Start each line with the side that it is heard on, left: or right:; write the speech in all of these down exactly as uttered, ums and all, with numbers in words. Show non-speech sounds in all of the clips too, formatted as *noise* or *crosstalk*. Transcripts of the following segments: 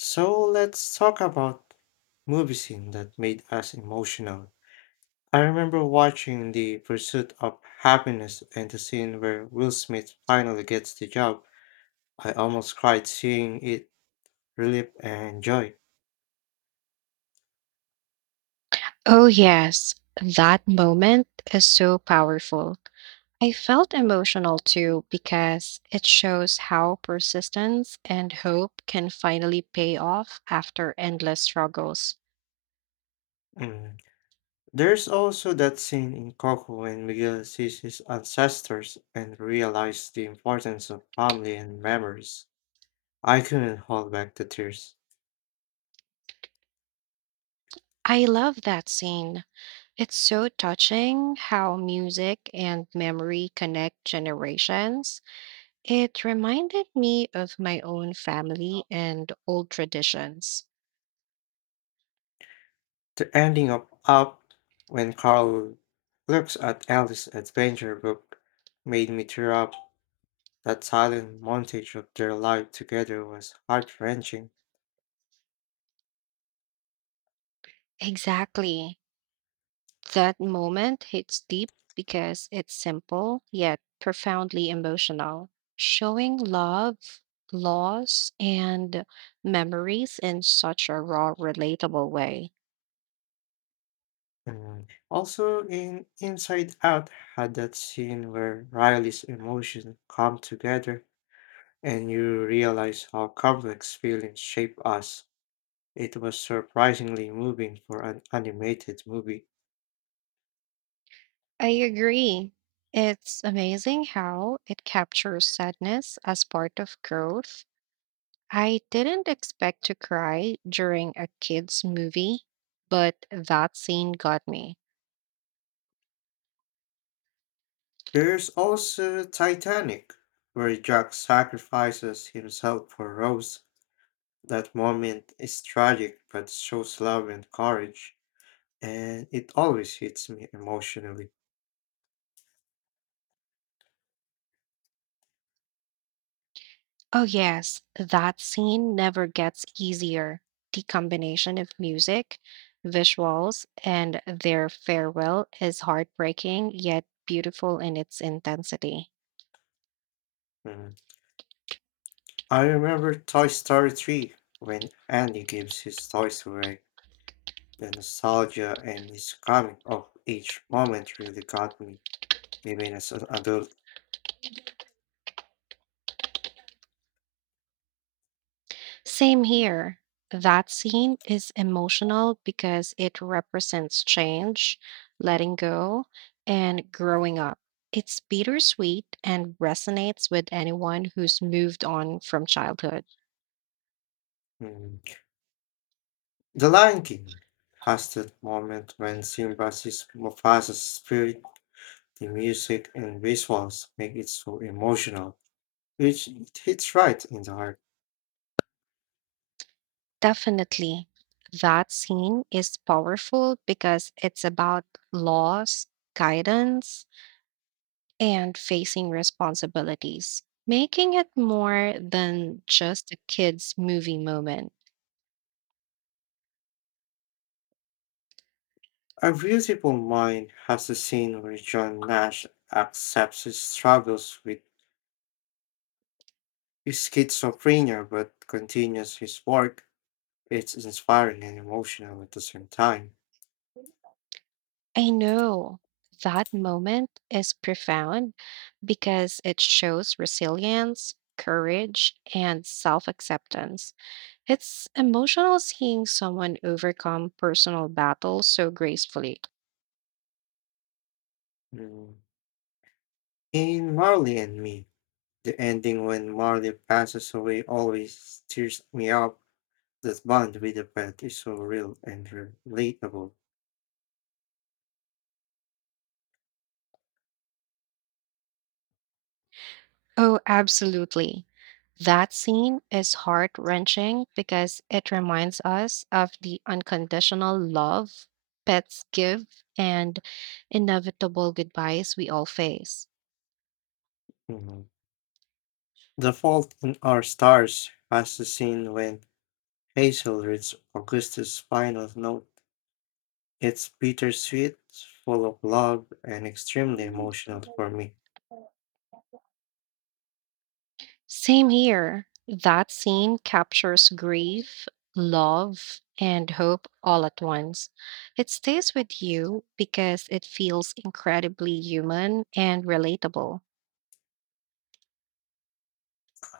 left: So let's talk about movie scene that made us emotional. I remember watching The Pursuit of Happiness and the scene where Will Smith finally gets the job. I almost cried seeing it relief and joy.
right: Oh, yes. That moment is so powerful. I felt emotional too because it shows how persistence and hope can finally pay off after endless struggles.
left: Mm. There's also that scene in Coco when Miguel sees his ancestors and realizes the importance of family and memories. I couldn't hold back the tears.
right: I love that scene. It's so touching how music and memory connect generations. It reminded me of my own family and old traditions.
left: The ending of Up when Carl looks at Alice's adventure book made me tear up. That silent montage of their life together was heart wrenching.
right: Exactly. That moment hits deep because it's simple yet profoundly emotional. Showing love, loss, and memories in such a raw, relatable way.
left: And also in Inside Out had that scene where Riley's emotions come together, and you realize how complex feelings shape us. It was surprisingly moving for an animated movie.
right: I agree. It's amazing how it captures sadness as part of growth. I didn't expect to cry during a kids' movie, but that scene got me.
left: There's also Titanic, where Jack sacrifices himself for Rose. That moment is tragic but shows love and courage, and it always hits me emotionally.
right: Oh, yes, that scene never gets easier. The combination of music, visuals, and their farewell is heartbreaking yet beautiful in its intensity.
left: Mm. I remember Toy Story three when Andy gives his toys away. The nostalgia and his coming of age moment really got me, even as an adult.
right: Same here. That scene is emotional because it represents change, letting go, and growing up. It's bittersweet and resonates with anyone who's moved on from childhood.
left: Mm. The Lion King has that moment when Simba sees Mufasa's spirit. The music and visuals make it so emotional, which it hits right in the heart.
right: Definitely. That scene is powerful because it's about loss, guidance, and facing responsibilities, making it more than just a kid's movie moment.
left: A Beautiful Mind has a scene where John Nash accepts his struggles with schizophrenia but continues his work. It's inspiring and emotional at the same time.
right: I know that moment is profound because it shows resilience, courage, and self acceptance. It's emotional seeing someone overcome personal battles so gracefully.
left: Mm. In Marley and Me, the ending when Marley passes away always tears me up. That bond with the pet is so real and relatable.
right: Oh, absolutely. That scene is heart wrenching because it reminds us of the unconditional love pets give and inevitable goodbyes we all face.
left: Mhm. The Fault in Our Stars has the scene when Hazel reads Augustus' final note. It's bittersweet, full of love, and extremely emotional for me.
right: Same here. That scene captures grief, love, and hope all at once. It stays with you because it feels incredibly human and relatable.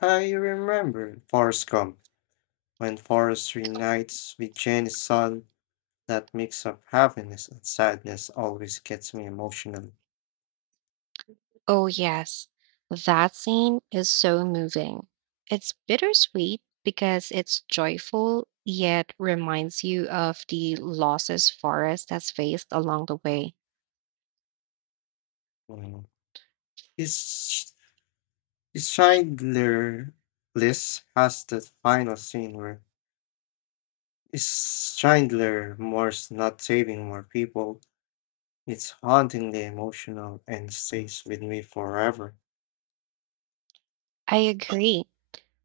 left: I remember Forrest Gump when Forrest reunites with Jenny's son. That mix of happiness and sadness always gets me emotional.
right: Oh, yes. That scene is so moving. It's bittersweet because it's joyful, yet reminds you of the losses Forrest has faced along the way.
left: Mm. It's Schindler List has that final scene where it's Schindler Moore's not saving more people. It's hauntingly emotional and stays with me forever.
right: I agree.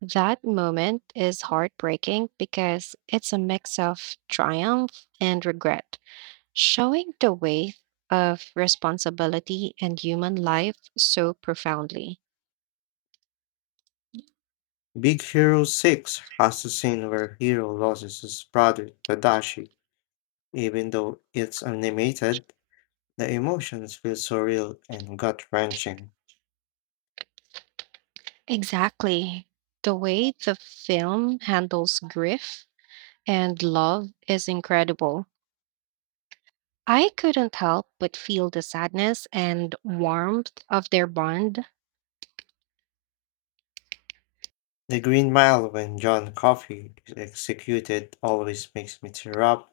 right: That moment is heartbreaking because it's a mix of triumph and regret, showing the weight of responsibility and human life so profoundly.
left: Big Hero six has a scene where Hero loses his brother Tadashi. Even though it's animated, the emotions feel surreal and gut wrenching.
right: Exactly. The way the film handles grief and love is incredible. I couldn't help but feel the sadness and warmth of their bond.
left: The Green Mile when John Coffey is executed always makes me tear up.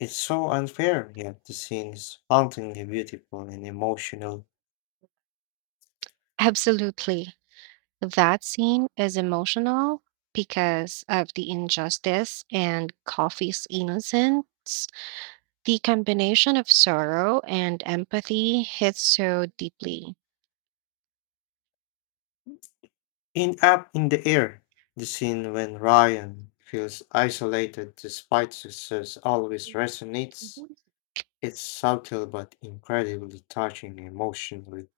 left: It's so unfair, yet the scene is hauntingly beautiful and emotional.
right: Absolutely. That scene is emotional because of the injustice and Coffee's innocence. The combination of sorrow and empathy hits so deeply.
left: In Up in the Air, the scene when Ryan feels isolated despite success always resonates.
right: Mhm.
left: It's subtle but incredibly touching emotionally.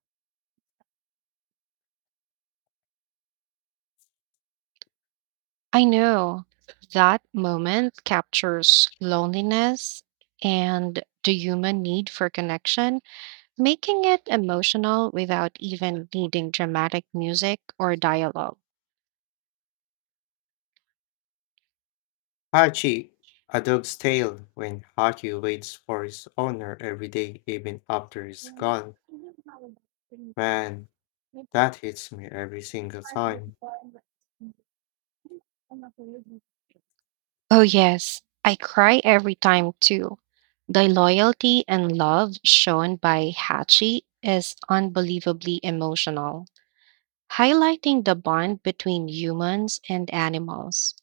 right: I know that moment captures loneliness and the human need for connection making it emotional without even needing dramatic music or dialogue.
left: Hachi, a dog's tale, when Hachi waits for his owner every day, even after he's gone. Man, that hits me every single time.
right: Oh, yes, I cry every time too. The loyalty and love shown by Hachi is unbelievably emotional, highlighting the bond between humans and animals.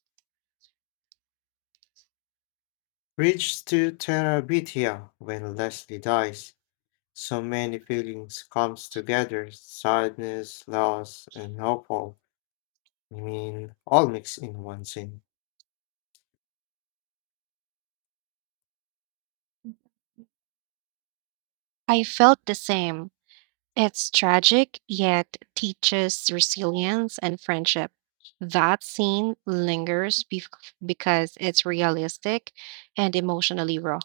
left: Reach to Terabithia when Leslie dies. So many feelings comes together, sadness, loss, and hopeful. I mean, all mixed in one scene.
right: I felt the same, it's tragic, yet teaches resilience and friendship. That scene lingers bef because it's realistic and emotionally raw.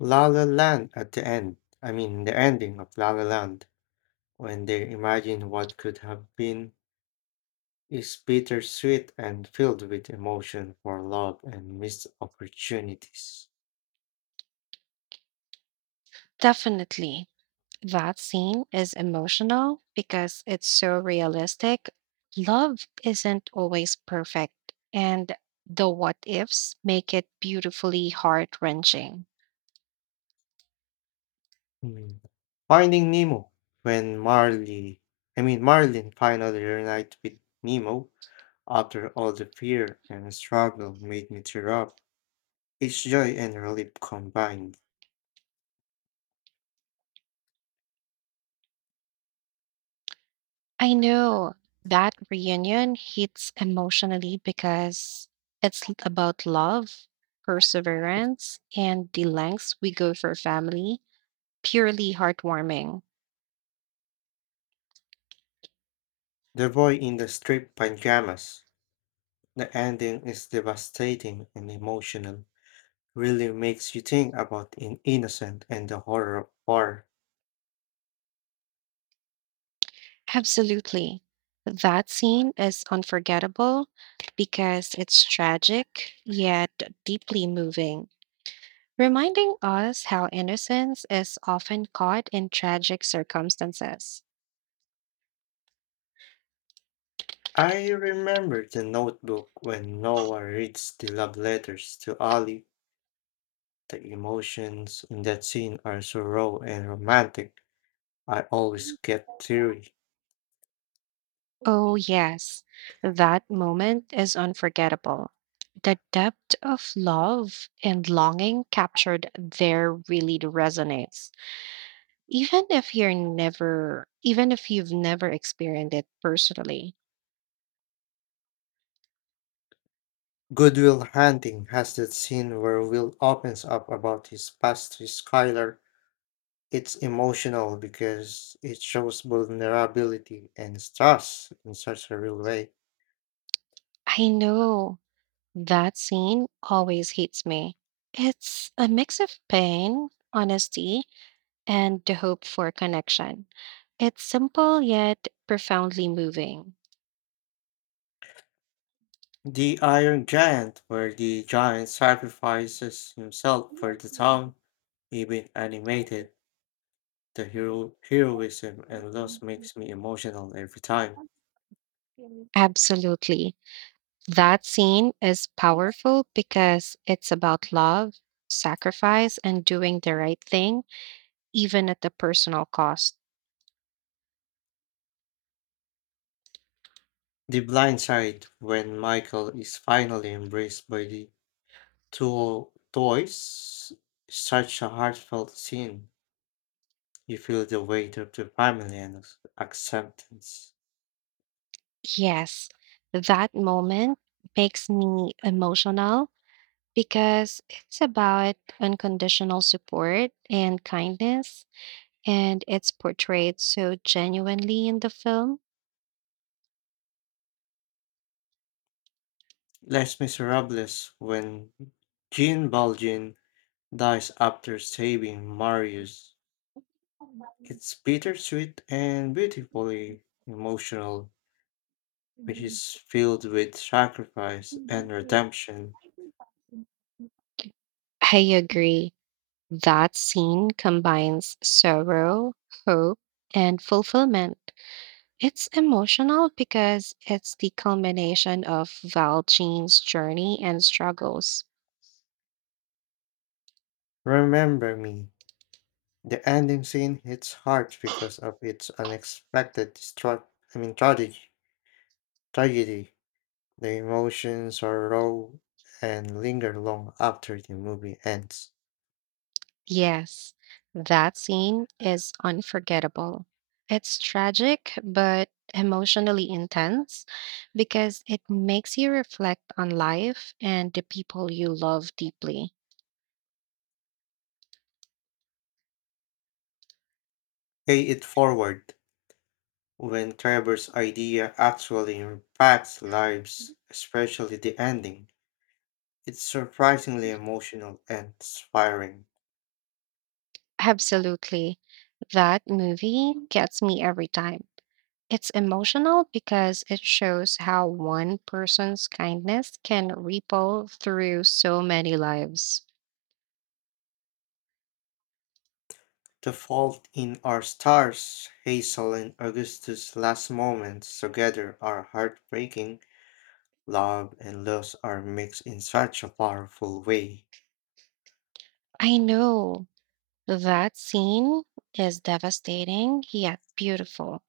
left: La La Land at the end. I mean, the ending of La La Land when they imagine what could have been is bittersweet and filled with emotion for love and missed opportunities.
right: Definitely, that scene is emotional because it's so realistic. Love isn't always perfect, and the what ifs make it beautifully heart wrenching.
left: Mm. Finding Nemo. When Marley, I mean Marlin finally reunited with Nemo after all the fear and struggle made me tear up. It's joy and relief combined.
right: I know that reunion hits emotionally because it's l- about love, perseverance, and the lengths we go for family. Purely heartwarming.
left: The boy in the striped pajamas. The ending is devastating and emotional, really makes you think about in innocent and the horror of war.
right: Absolutely. That scene is unforgettable because it's tragic yet deeply moving, reminding us how innocence is often caught in tragic circumstances.
left: I remember the notebook when Noah reads the love letters to Ali. The emotions in that scene are so raw and romantic. I always get teary.
right: Oh, yes, that moment is unforgettable. The depth of love and longing captured there really resonates, even if you're never, even if you've never experienced it personally.
left: Goodwill Hunting has that scene where Will opens up about his past with Skylar. It's emotional because it shows vulnerability and stress in such a real way.
right: I know that scene always hits me. It's a mix of pain, honesty, and the hope for connection. It's simple yet profoundly moving.
left: The Iron Giant, where the giant sacrifices himself for the town, even animated, the hero heroism and loss makes me emotional every time.
right: Absolutely. That scene is powerful because it's about love, sacrifice, and doing the right thing, even at the personal cost.
left: The Blind Side, when Michael is finally embraced by the two toys, such a heartfelt scene. You feel the weight of the family and ac- acceptance.
right: Yes, that moment makes me emotional because it's about unconditional support and kindness, and it's portrayed so genuinely in the film.
left: Les Miserables, when Jean Valjean dies after saving Marius. It's bittersweet and beautifully emotional, which is filled with sacrifice and redemption.
right: I agree. That scene combines sorrow, hope, and fulfillment. It's emotional because it's the culmination of Valjean's journey and struggles.
left: Remember me. The ending scene hits hard because of its unexpected destruct. I mean tragedy. Tragedy. The emotions are raw and linger long after the movie ends.
right: Yes, that scene is unforgettable. It's tragic but emotionally intense because it makes you reflect on life and the people you love deeply.
left: Pay it forward when Trevor's idea actually impacts lives, especially the ending. It's surprisingly emotional and inspiring.
right: Absolutely. That movie gets me every time. It's emotional because it shows how one person's kindness can ripple through so many lives.
left: The fault in our stars, Hazel and Augustus' last moments together are heartbreaking. Love and loss are mixed in such a powerful way.
right: I know that scene is devastating yet beautiful.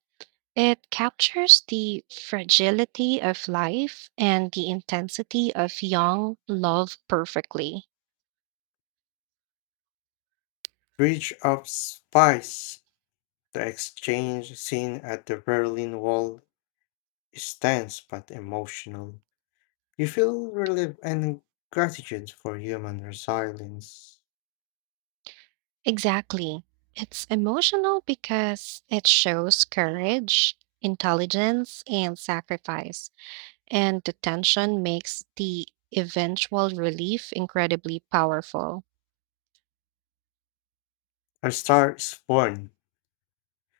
right: It captures the fragility of life and the intensity of young love perfectly.
left: Bridge of Spies, the exchange scene at the Berlin Wall is tense but emotional. You feel relief and gratitude for human resilience.
right: Exactly. It's emotional because it shows courage, intelligence, and sacrifice, and the tension makes the eventual relief incredibly powerful.
left: A Star is Born,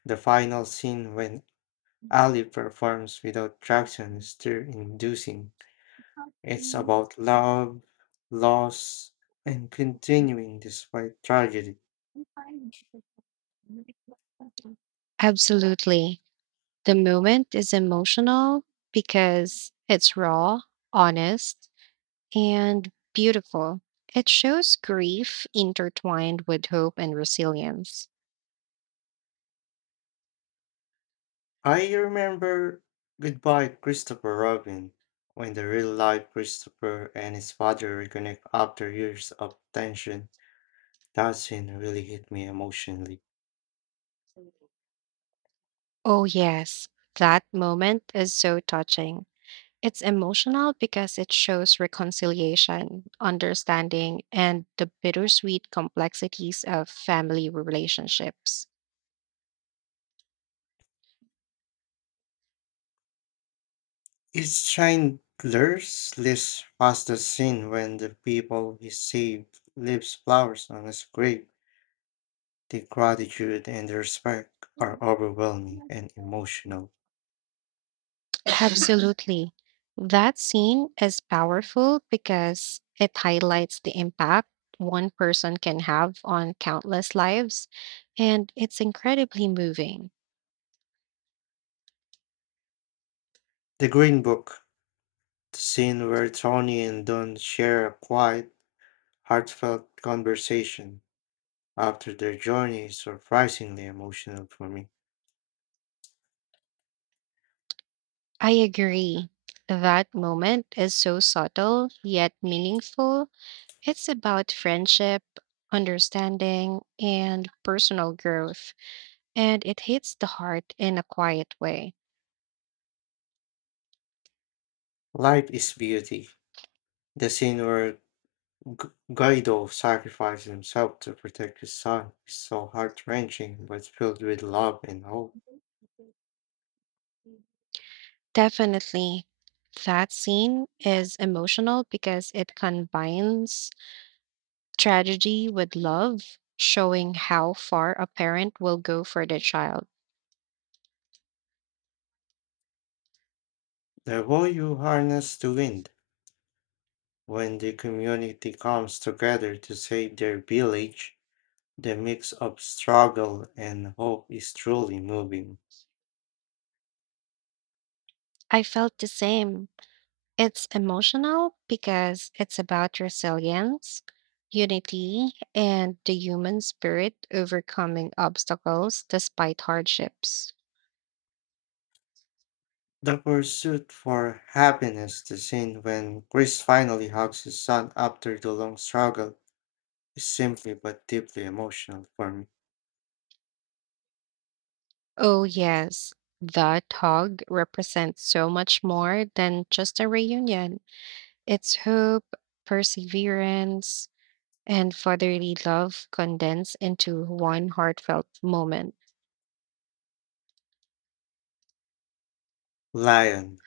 left: the final scene when Ali performs without traction, stir inducing. It's about love, loss, and continuing despite tragedy.
right: Absolutely. The moment is emotional because it's raw, honest, and beautiful. It shows grief intertwined with hope and resilience.
left: I remember Goodbye Christopher Robin when the real life Christopher and his father reconnect after years of tension. That scene really hit me emotionally.
right: Oh, yes, that moment is so touching. It's emotional because it shows reconciliation, understanding, and the bittersweet complexities of family relationships.
left: It's Chandler's list was the scene when the people he saved leaves flowers on his grave. The gratitude and respect are overwhelming and emotional.
right: *laughs* Absolutely. That scene is powerful because it highlights the impact one person can have on countless lives, and it's incredibly moving.
left: The Green Book, the scene where Tony and Don share a quiet, heartfelt conversation after their journey, is surprisingly emotional for me.
right: I agree. That moment is so subtle yet meaningful. It's about friendship, understanding, and personal growth, and it hits the heart in a quiet way.
left: Life is beauty. The scene where G- Guido sacrifices himself to protect his son is so heart wrenching but filled with love and hope.
right: Definitely, that scene is emotional because it combines tragedy with love, showing how far a parent will go for their child.
left: The way you harness the wind when the community comes together to save their village. The mix of struggle and hope is truly moving.
right: I felt the same. It's emotional because it's about resilience, unity, and the human spirit overcoming obstacles despite hardships.
left: The pursuit for happiness, the scene when Chris finally hugs his son after the long struggle, is simply but deeply emotional for me.
right: Oh, yes, the Tog represents so much more than just a reunion. It's hope, perseverance, and fatherly love condensed into one heartfelt moment.
left: Lion.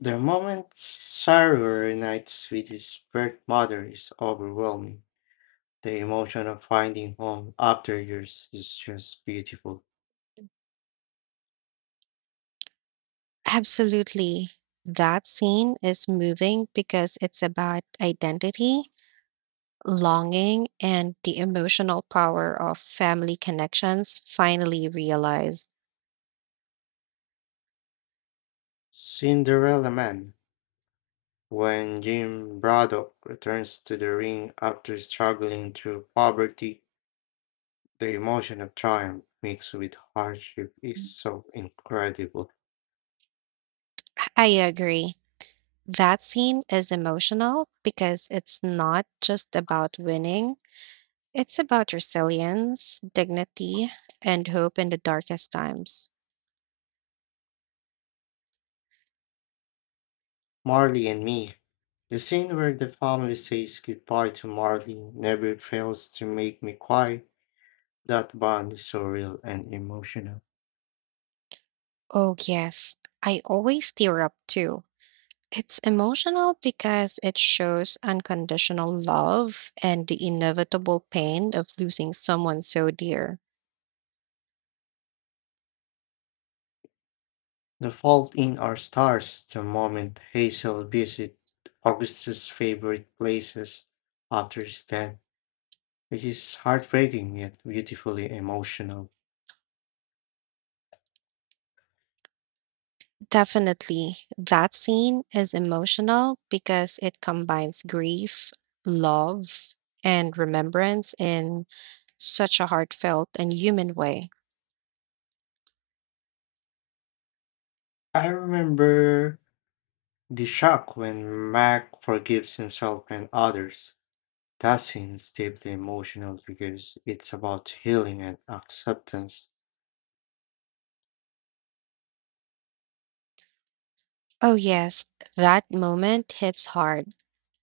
left: The moment Saru reunites with his birth mother is overwhelming. The emotion of finding home after years is just beautiful.
right: Absolutely. That scene is moving because it's about identity longing and the emotional power of family connections finally realized.
left: Cinderella Man. When Jim Braddock returns to the ring after struggling through poverty, the emotion of triumph mixed with hardship is so incredible.
right: I agree. That scene is emotional because it's not just about winning, it's about resilience, dignity, and hope in the darkest times.
left: Marley and me. The scene where the family says goodbye to Marley never fails to make me cry. That bond is so real and emotional.
right: Oh, yes, I always tear up too. It's emotional because it shows unconditional love and the inevitable pain of losing someone so dear.
left: The Fault in Our Stars, the moment Hazel visits Augustus' favorite places after his death, which is heartbreaking yet beautifully emotional.
right: Definitely. That scene is emotional because it combines grief, love, and remembrance in such a heartfelt and human way.
left: I remember the shock when Mac forgives himself and others. That scene's deeply emotional because it's about healing and acceptance.
right: Oh, yes, that moment hits hard.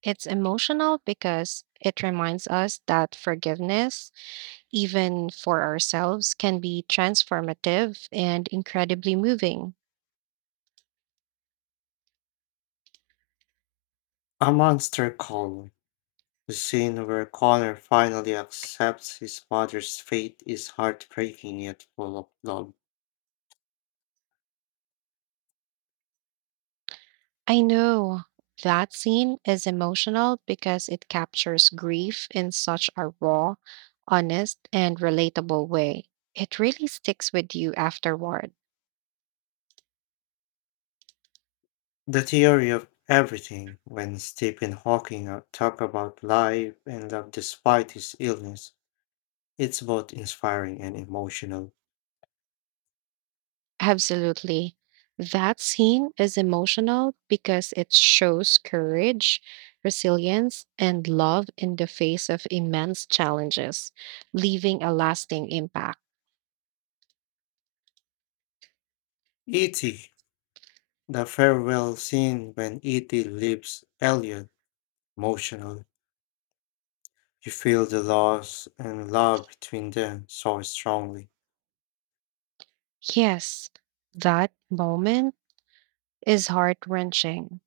right: It's emotional because it reminds us that forgiveness, even for ourselves, can be transformative and incredibly moving.
left: A monster call. The scene where Connor finally accepts his mother's fate is heartbreaking yet full of love.
right: I know that scene is emotional because it captures grief in such a raw, honest, and relatable way. It really sticks with you afterward.
left: The theory of everything when Stephen Hawking uh, talked about life and love despite his illness. It's both inspiring and emotional.
right: Absolutely. That scene is emotional because it shows courage, resilience, and love in the face of immense challenges, leaving a lasting impact.
left: E T. The farewell scene when E T leaves Elliot emotional. You feel the loss and love between them so strongly.
right: Yes, that moment is heart wrenching.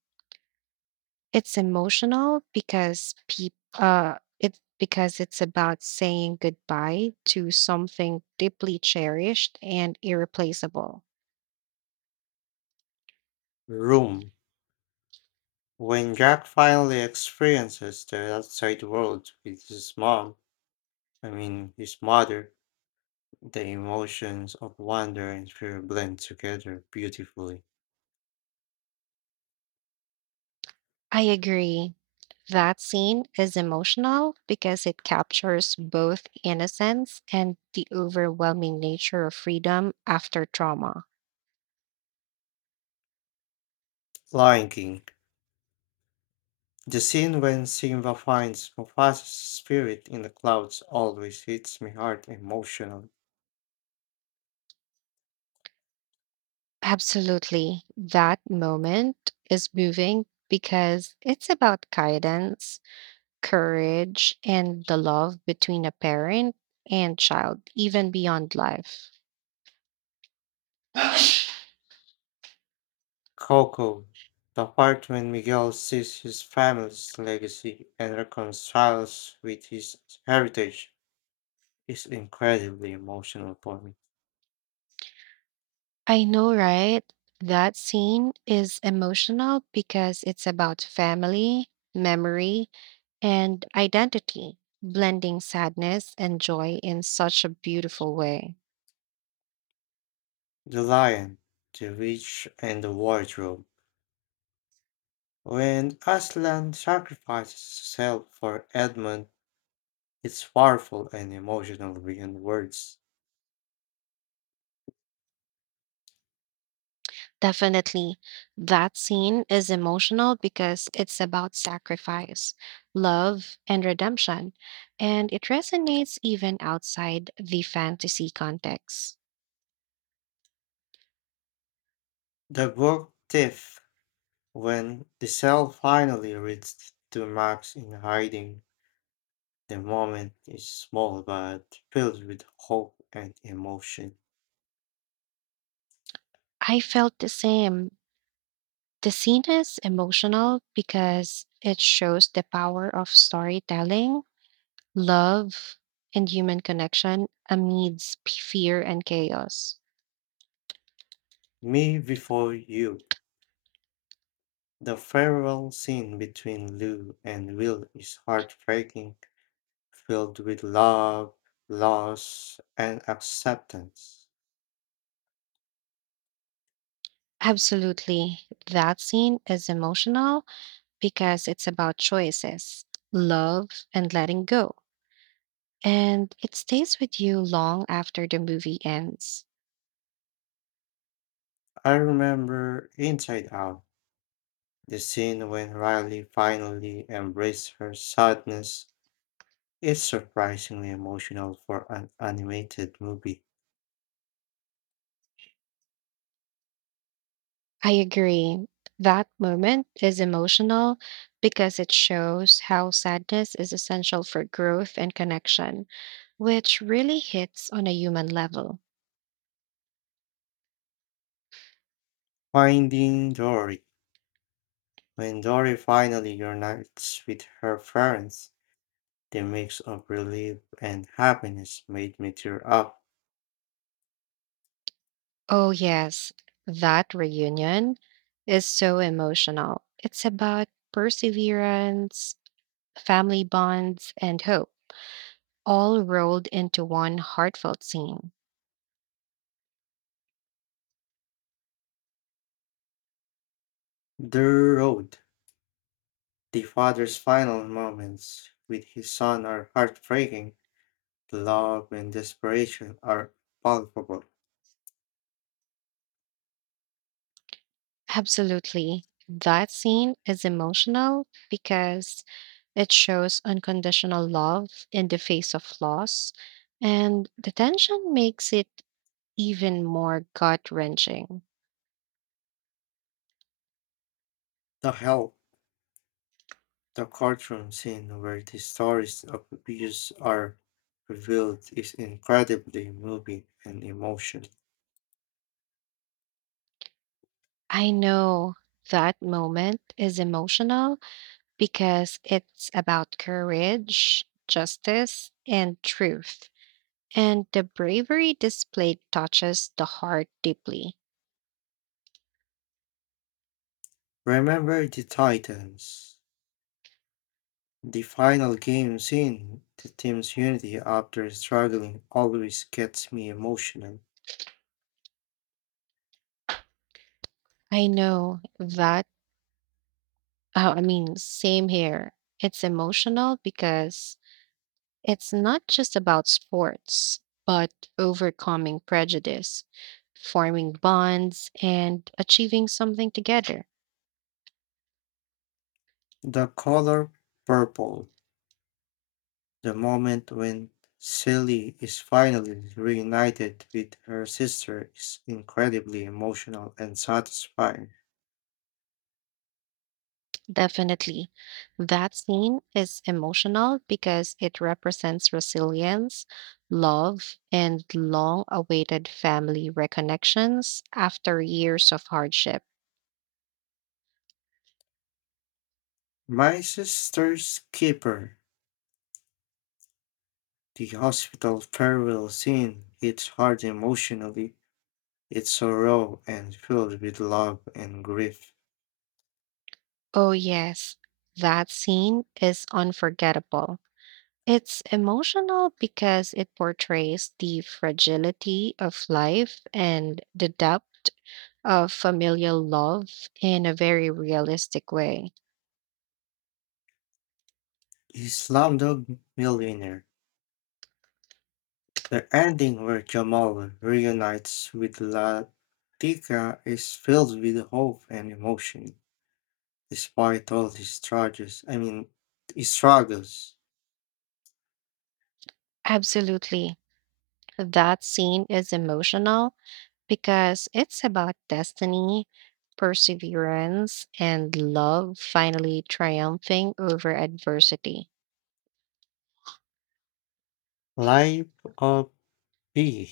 right: It's emotional because peop uh, it because it's about saying goodbye to something deeply cherished and irreplaceable.
left: Room. When Jack finally experiences the outside world with his mom, I mean his mother, the emotions of wonder and fear blend together beautifully.
right: I agree. That scene is emotional because it captures both innocence and the overwhelming nature of freedom after trauma.
left: Lion King. The scene when Simba finds Mufasa's spirit in the clouds always hits me hard emotionally.
right: Absolutely. That moment is moving because it's about guidance, courage, and the love between a parent and child, even beyond life. *sighs*
left: Coco, the part when Miguel sees his family's legacy and reconciles with his heritage, is incredibly emotional for me.
right: I know, right? That scene is emotional because it's about family, memory, and identity, blending sadness and joy in such a beautiful way.
left: The lion, the witch, and the wardrobe. When Aslan sacrifices himself for Edmund, it's powerful and emotional beyond words.
right: Definitely. That scene is emotional because it's about sacrifice, love, and redemption, and it resonates even outside the fantasy context.
left: The book Thief. When the cell finally reached to Max in hiding, the moment is small but filled with hope and emotion.
right: I felt the same. The scene is emotional because it shows the power of storytelling, love, and human connection amidst p- fear and chaos.
left: Me before you. The farewell scene between Lou and Will is heartbreaking, filled with love, loss, and acceptance.
right: Absolutely. That scene is emotional because it's about choices, love, and letting go. And it stays with you long after the movie ends.
left: I remember Inside Out, the scene when Riley finally embraced her sadness. It's surprisingly emotional for an animated movie.
right: I agree. That moment is emotional because it shows how sadness is essential for growth and connection, which really hits on a human level.
left: Finding Dory. When Dory finally unites with her parents, the mix of relief and happiness made me tear up.
right: Oh, yes, that reunion is so emotional. It's about perseverance, family bonds, and hope, all rolled into one heartfelt scene.
left: The Road. The father's final moments with his son are heartbreaking. The love and desperation are palpable.
right: Absolutely. That scene is emotional because it shows unconditional love in the face of loss, and the tension makes it even more gut wrenching.
left: The Help. The courtroom scene where the stories of abuse are revealed is incredibly moving and emotional.
right: I know that moment is emotional because it's about courage, justice, and truth. And the bravery displayed touches the heart deeply.
left: Remember the Titans. The final game scene, the team's unity after struggling always gets me emotional.
right: I know that. Oh, I mean, Same here. It's emotional because it's not just about sports, but overcoming prejudice, forming bonds, and achieving something together.
left: The color purple, the moment when Sally is finally reunited with her sister is incredibly emotional and satisfying.
right: Definitely. That scene is emotional because it represents resilience, love, and long awaited family reconnections after years of hardship.
left: My sister's keeper. The hospital farewell scene hits hard emotionally. It's so raw and filled with love and grief.
right: Oh, yes. That scene is unforgettable. It's emotional because it portrays the fragility of life and the depth of familial love in a very realistic way.
left: The Slumdog Millionaire. The ending where Jamal reunites with Latika is filled with hope and emotion, despite all his struggles. I mean, his struggles.
right: Absolutely. That scene is emotional because it's about destiny, perseverance, and love finally triumphing over adversity.
left: Life of Pi.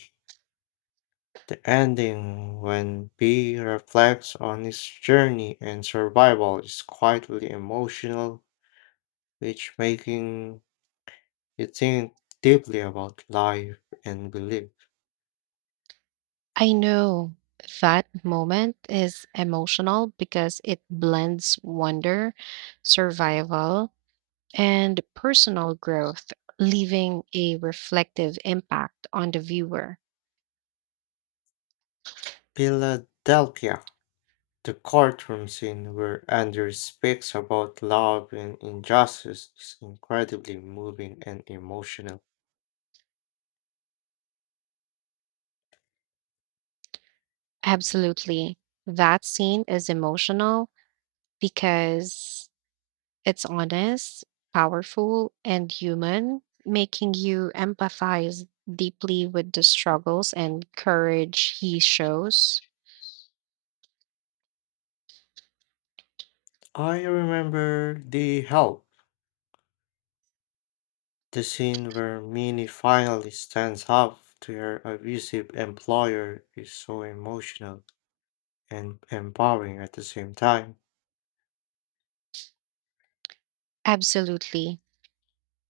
left: The ending, when B reflects on his journey and survival, is quietly emotional, which making you think deeply about life and belief.
right: I know that moment is emotional because it blends wonder, survival, and personal growth, leaving a reflective impact on the viewer.
left: Philadelphia, the courtroom scene where Andrew speaks about love and injustice, is incredibly moving and emotional.
right: Absolutely. That scene is emotional because it's honest, powerful, and human, making you empathize deeply with the struggles and courage he shows.
left: I remember the help. The scene where Minnie finally stands up to her abusive employer is so emotional and empowering at the same time.
right: Absolutely.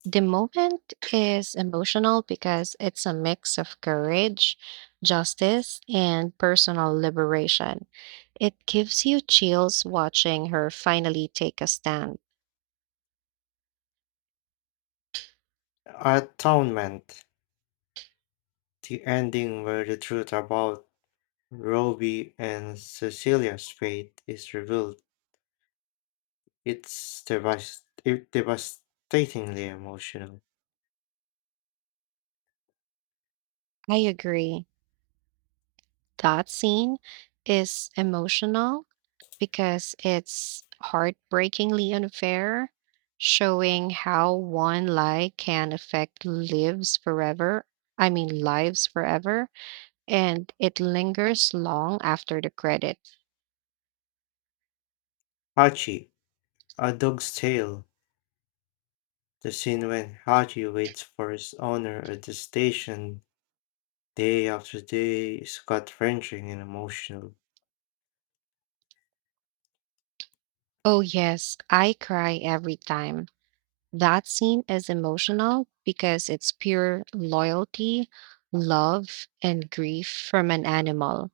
right: The moment is emotional because it's a mix of courage, justice, and personal liberation. It gives you chills watching her finally take a stand.
left: Atonement, the ending where the truth about Roby and Cecilia's fate is revealed, it's devast- it devastatingly emotional.
right: I agree. That scene is emotional because it's heartbreakingly unfair, showing how one lie can affect lives forever. I mean, lives forever, and it lingers long after the credits.
left: Hachi, A Dog's Tale, the scene when Hachi waits for his owner at the station day after day is gut wrenching and emotional.
right: Oh, yes, I cry every time. That scene is emotional because it's pure loyalty, love, and grief from an animal,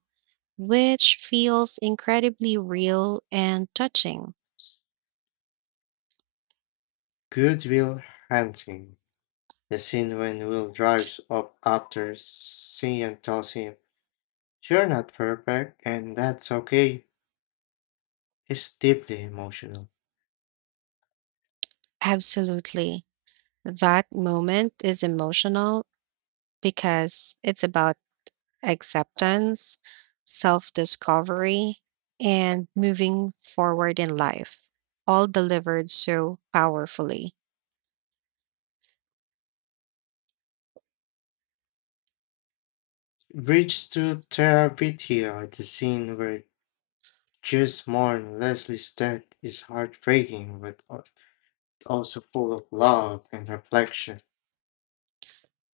right: which feels incredibly real and touching.
left: Goodwill hunting. The scene when Will drives up after seeing and tells him, "You're not perfect, and that's okay," is deeply emotional.
right: Absolutely. That moment is emotional because it's about acceptance, self discovery, and moving forward in life, all delivered so powerfully.
left: Bridge to Terabithia, the scene where Jess mourn Leslie's death is heartbreaking but al- also full of love and reflection.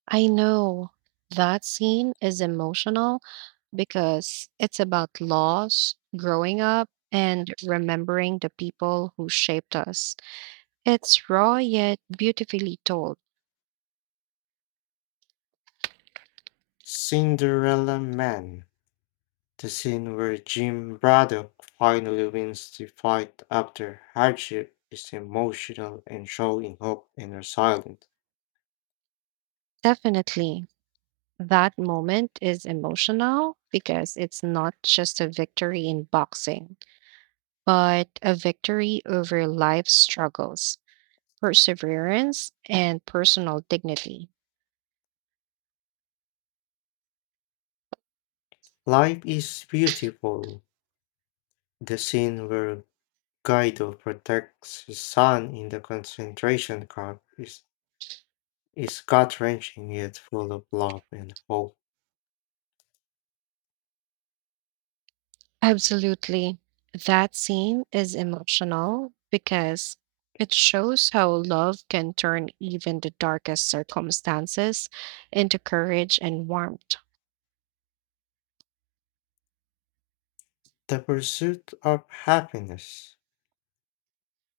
right: I know that scene is emotional because it's about loss, growing up, and remembering the people who shaped us. It's raw yet beautifully told.
left: Cinderella Man. The scene where Jim Braddock finally wins the fight after hardship is emotional and showing hope and resilience.
right: Definitely, that moment is emotional because it's not just a victory in boxing, but a victory over life's struggles, perseverance, and personal dignity.
left: Life is beautiful. The scene where Guido protects his son in the concentration camp is, is gut wrenching yet full of love and hope.
right: Absolutely. That scene is emotional because it shows how love can turn even the darkest circumstances into courage and warmth.
left: The pursuit of happiness.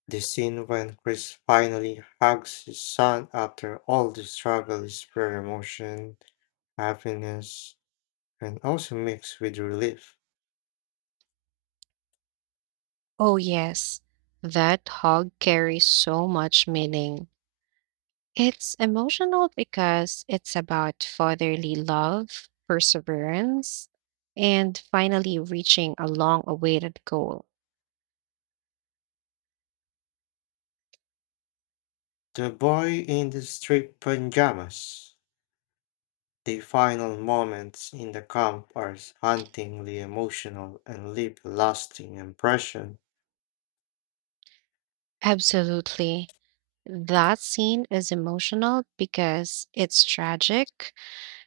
left: The scene when Chris finally hugs his son after all the struggle is pure emotion, happiness, and also mixed with relief.
right: Oh, yes, that hug carries so much meaning. It's emotional because it's about fatherly love, perseverance, and finally reaching a long awaited goal.
left: The boy in the striped pajamas. The final moments in the camp are hauntingly emotional and leave a lasting impression.
right: Absolutely. That scene is emotional because it's tragic,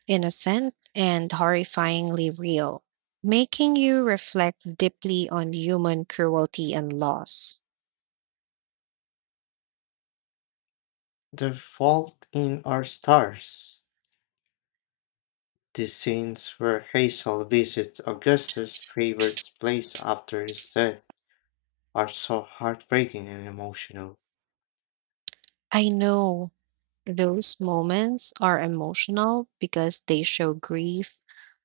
right: innocent, and horrifyingly real, making you reflect deeply on human cruelty and loss.
left: The Fault in Our Stars. The scenes where Hazel visits Augustus' favorite place after his death are so heartbreaking and emotional.
right: I know those moments are emotional because they show grief,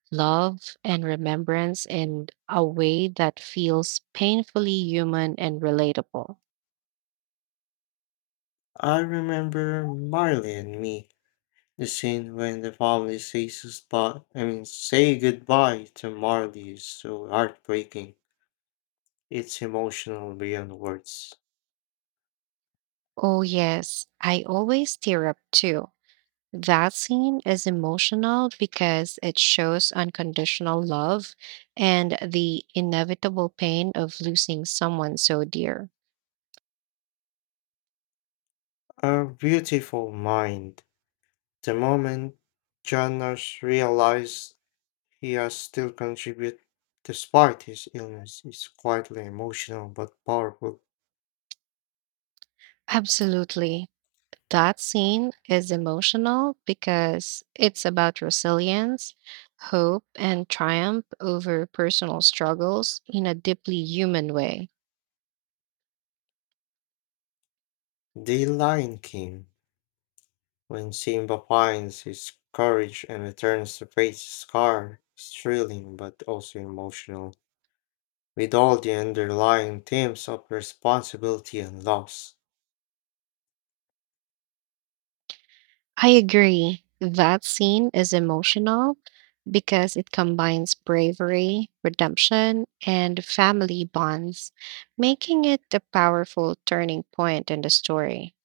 right: love, and remembrance in a way that feels painfully human and relatable.
left: I remember Marley and me. The scene when the family says spot, I mean, say goodbye to Marley is so heartbreaking. It's emotional beyond words.
right: Oh, yes, I always tear up too. That scene is emotional because it shows unconditional love and the inevitable pain of losing someone so dear.
left: A beautiful mind. The moment Janos realized he has still contributed despite his illness is quietly emotional but powerful.
right: Absolutely. That scene is emotional because it's about resilience, hope, and triumph over personal struggles in a deeply human way.
left: The Lion King. When Simba finds his courage and returns to face his scar, is thrilling but also emotional, with all the underlying themes of responsibility and loss.
right: I agree. That scene is emotional because it combines bravery, redemption, and family bonds, making it a powerful turning point in the story.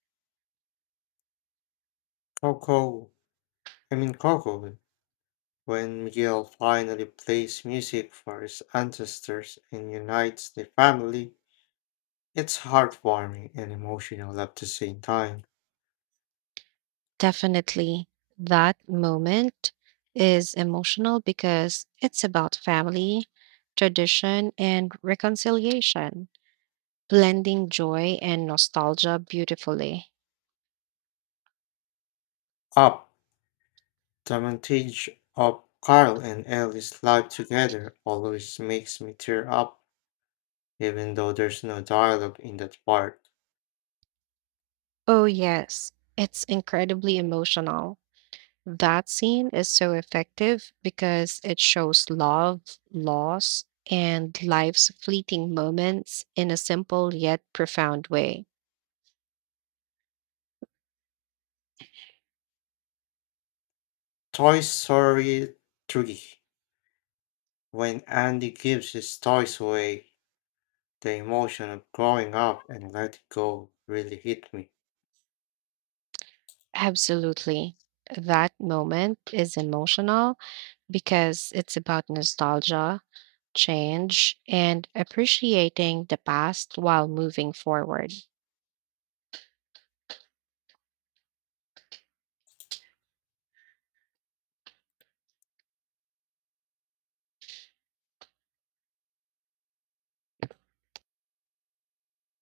left: Coco, I mean Coco, when Miguel finally plays music for his ancestors and unites the family, it's heartwarming and emotional at the same time.
right: Definitely, that moment is emotional because it's about family, tradition, and reconciliation, blending joy and nostalgia beautifully.
left: Up, the montage of Carl and Ellie's life together always makes me tear up, even though there's no dialogue in that part.
right: Oh, yes, it's incredibly emotional. That scene is so effective because it shows love, loss, and life's fleeting moments in a simple yet profound way.
left: Toy Story three when Andy gives his toys away. The emotion of growing up and letting go really hit me.
right: Absolutely. That moment is emotional because it's about nostalgia, change, and appreciating the past while moving forward.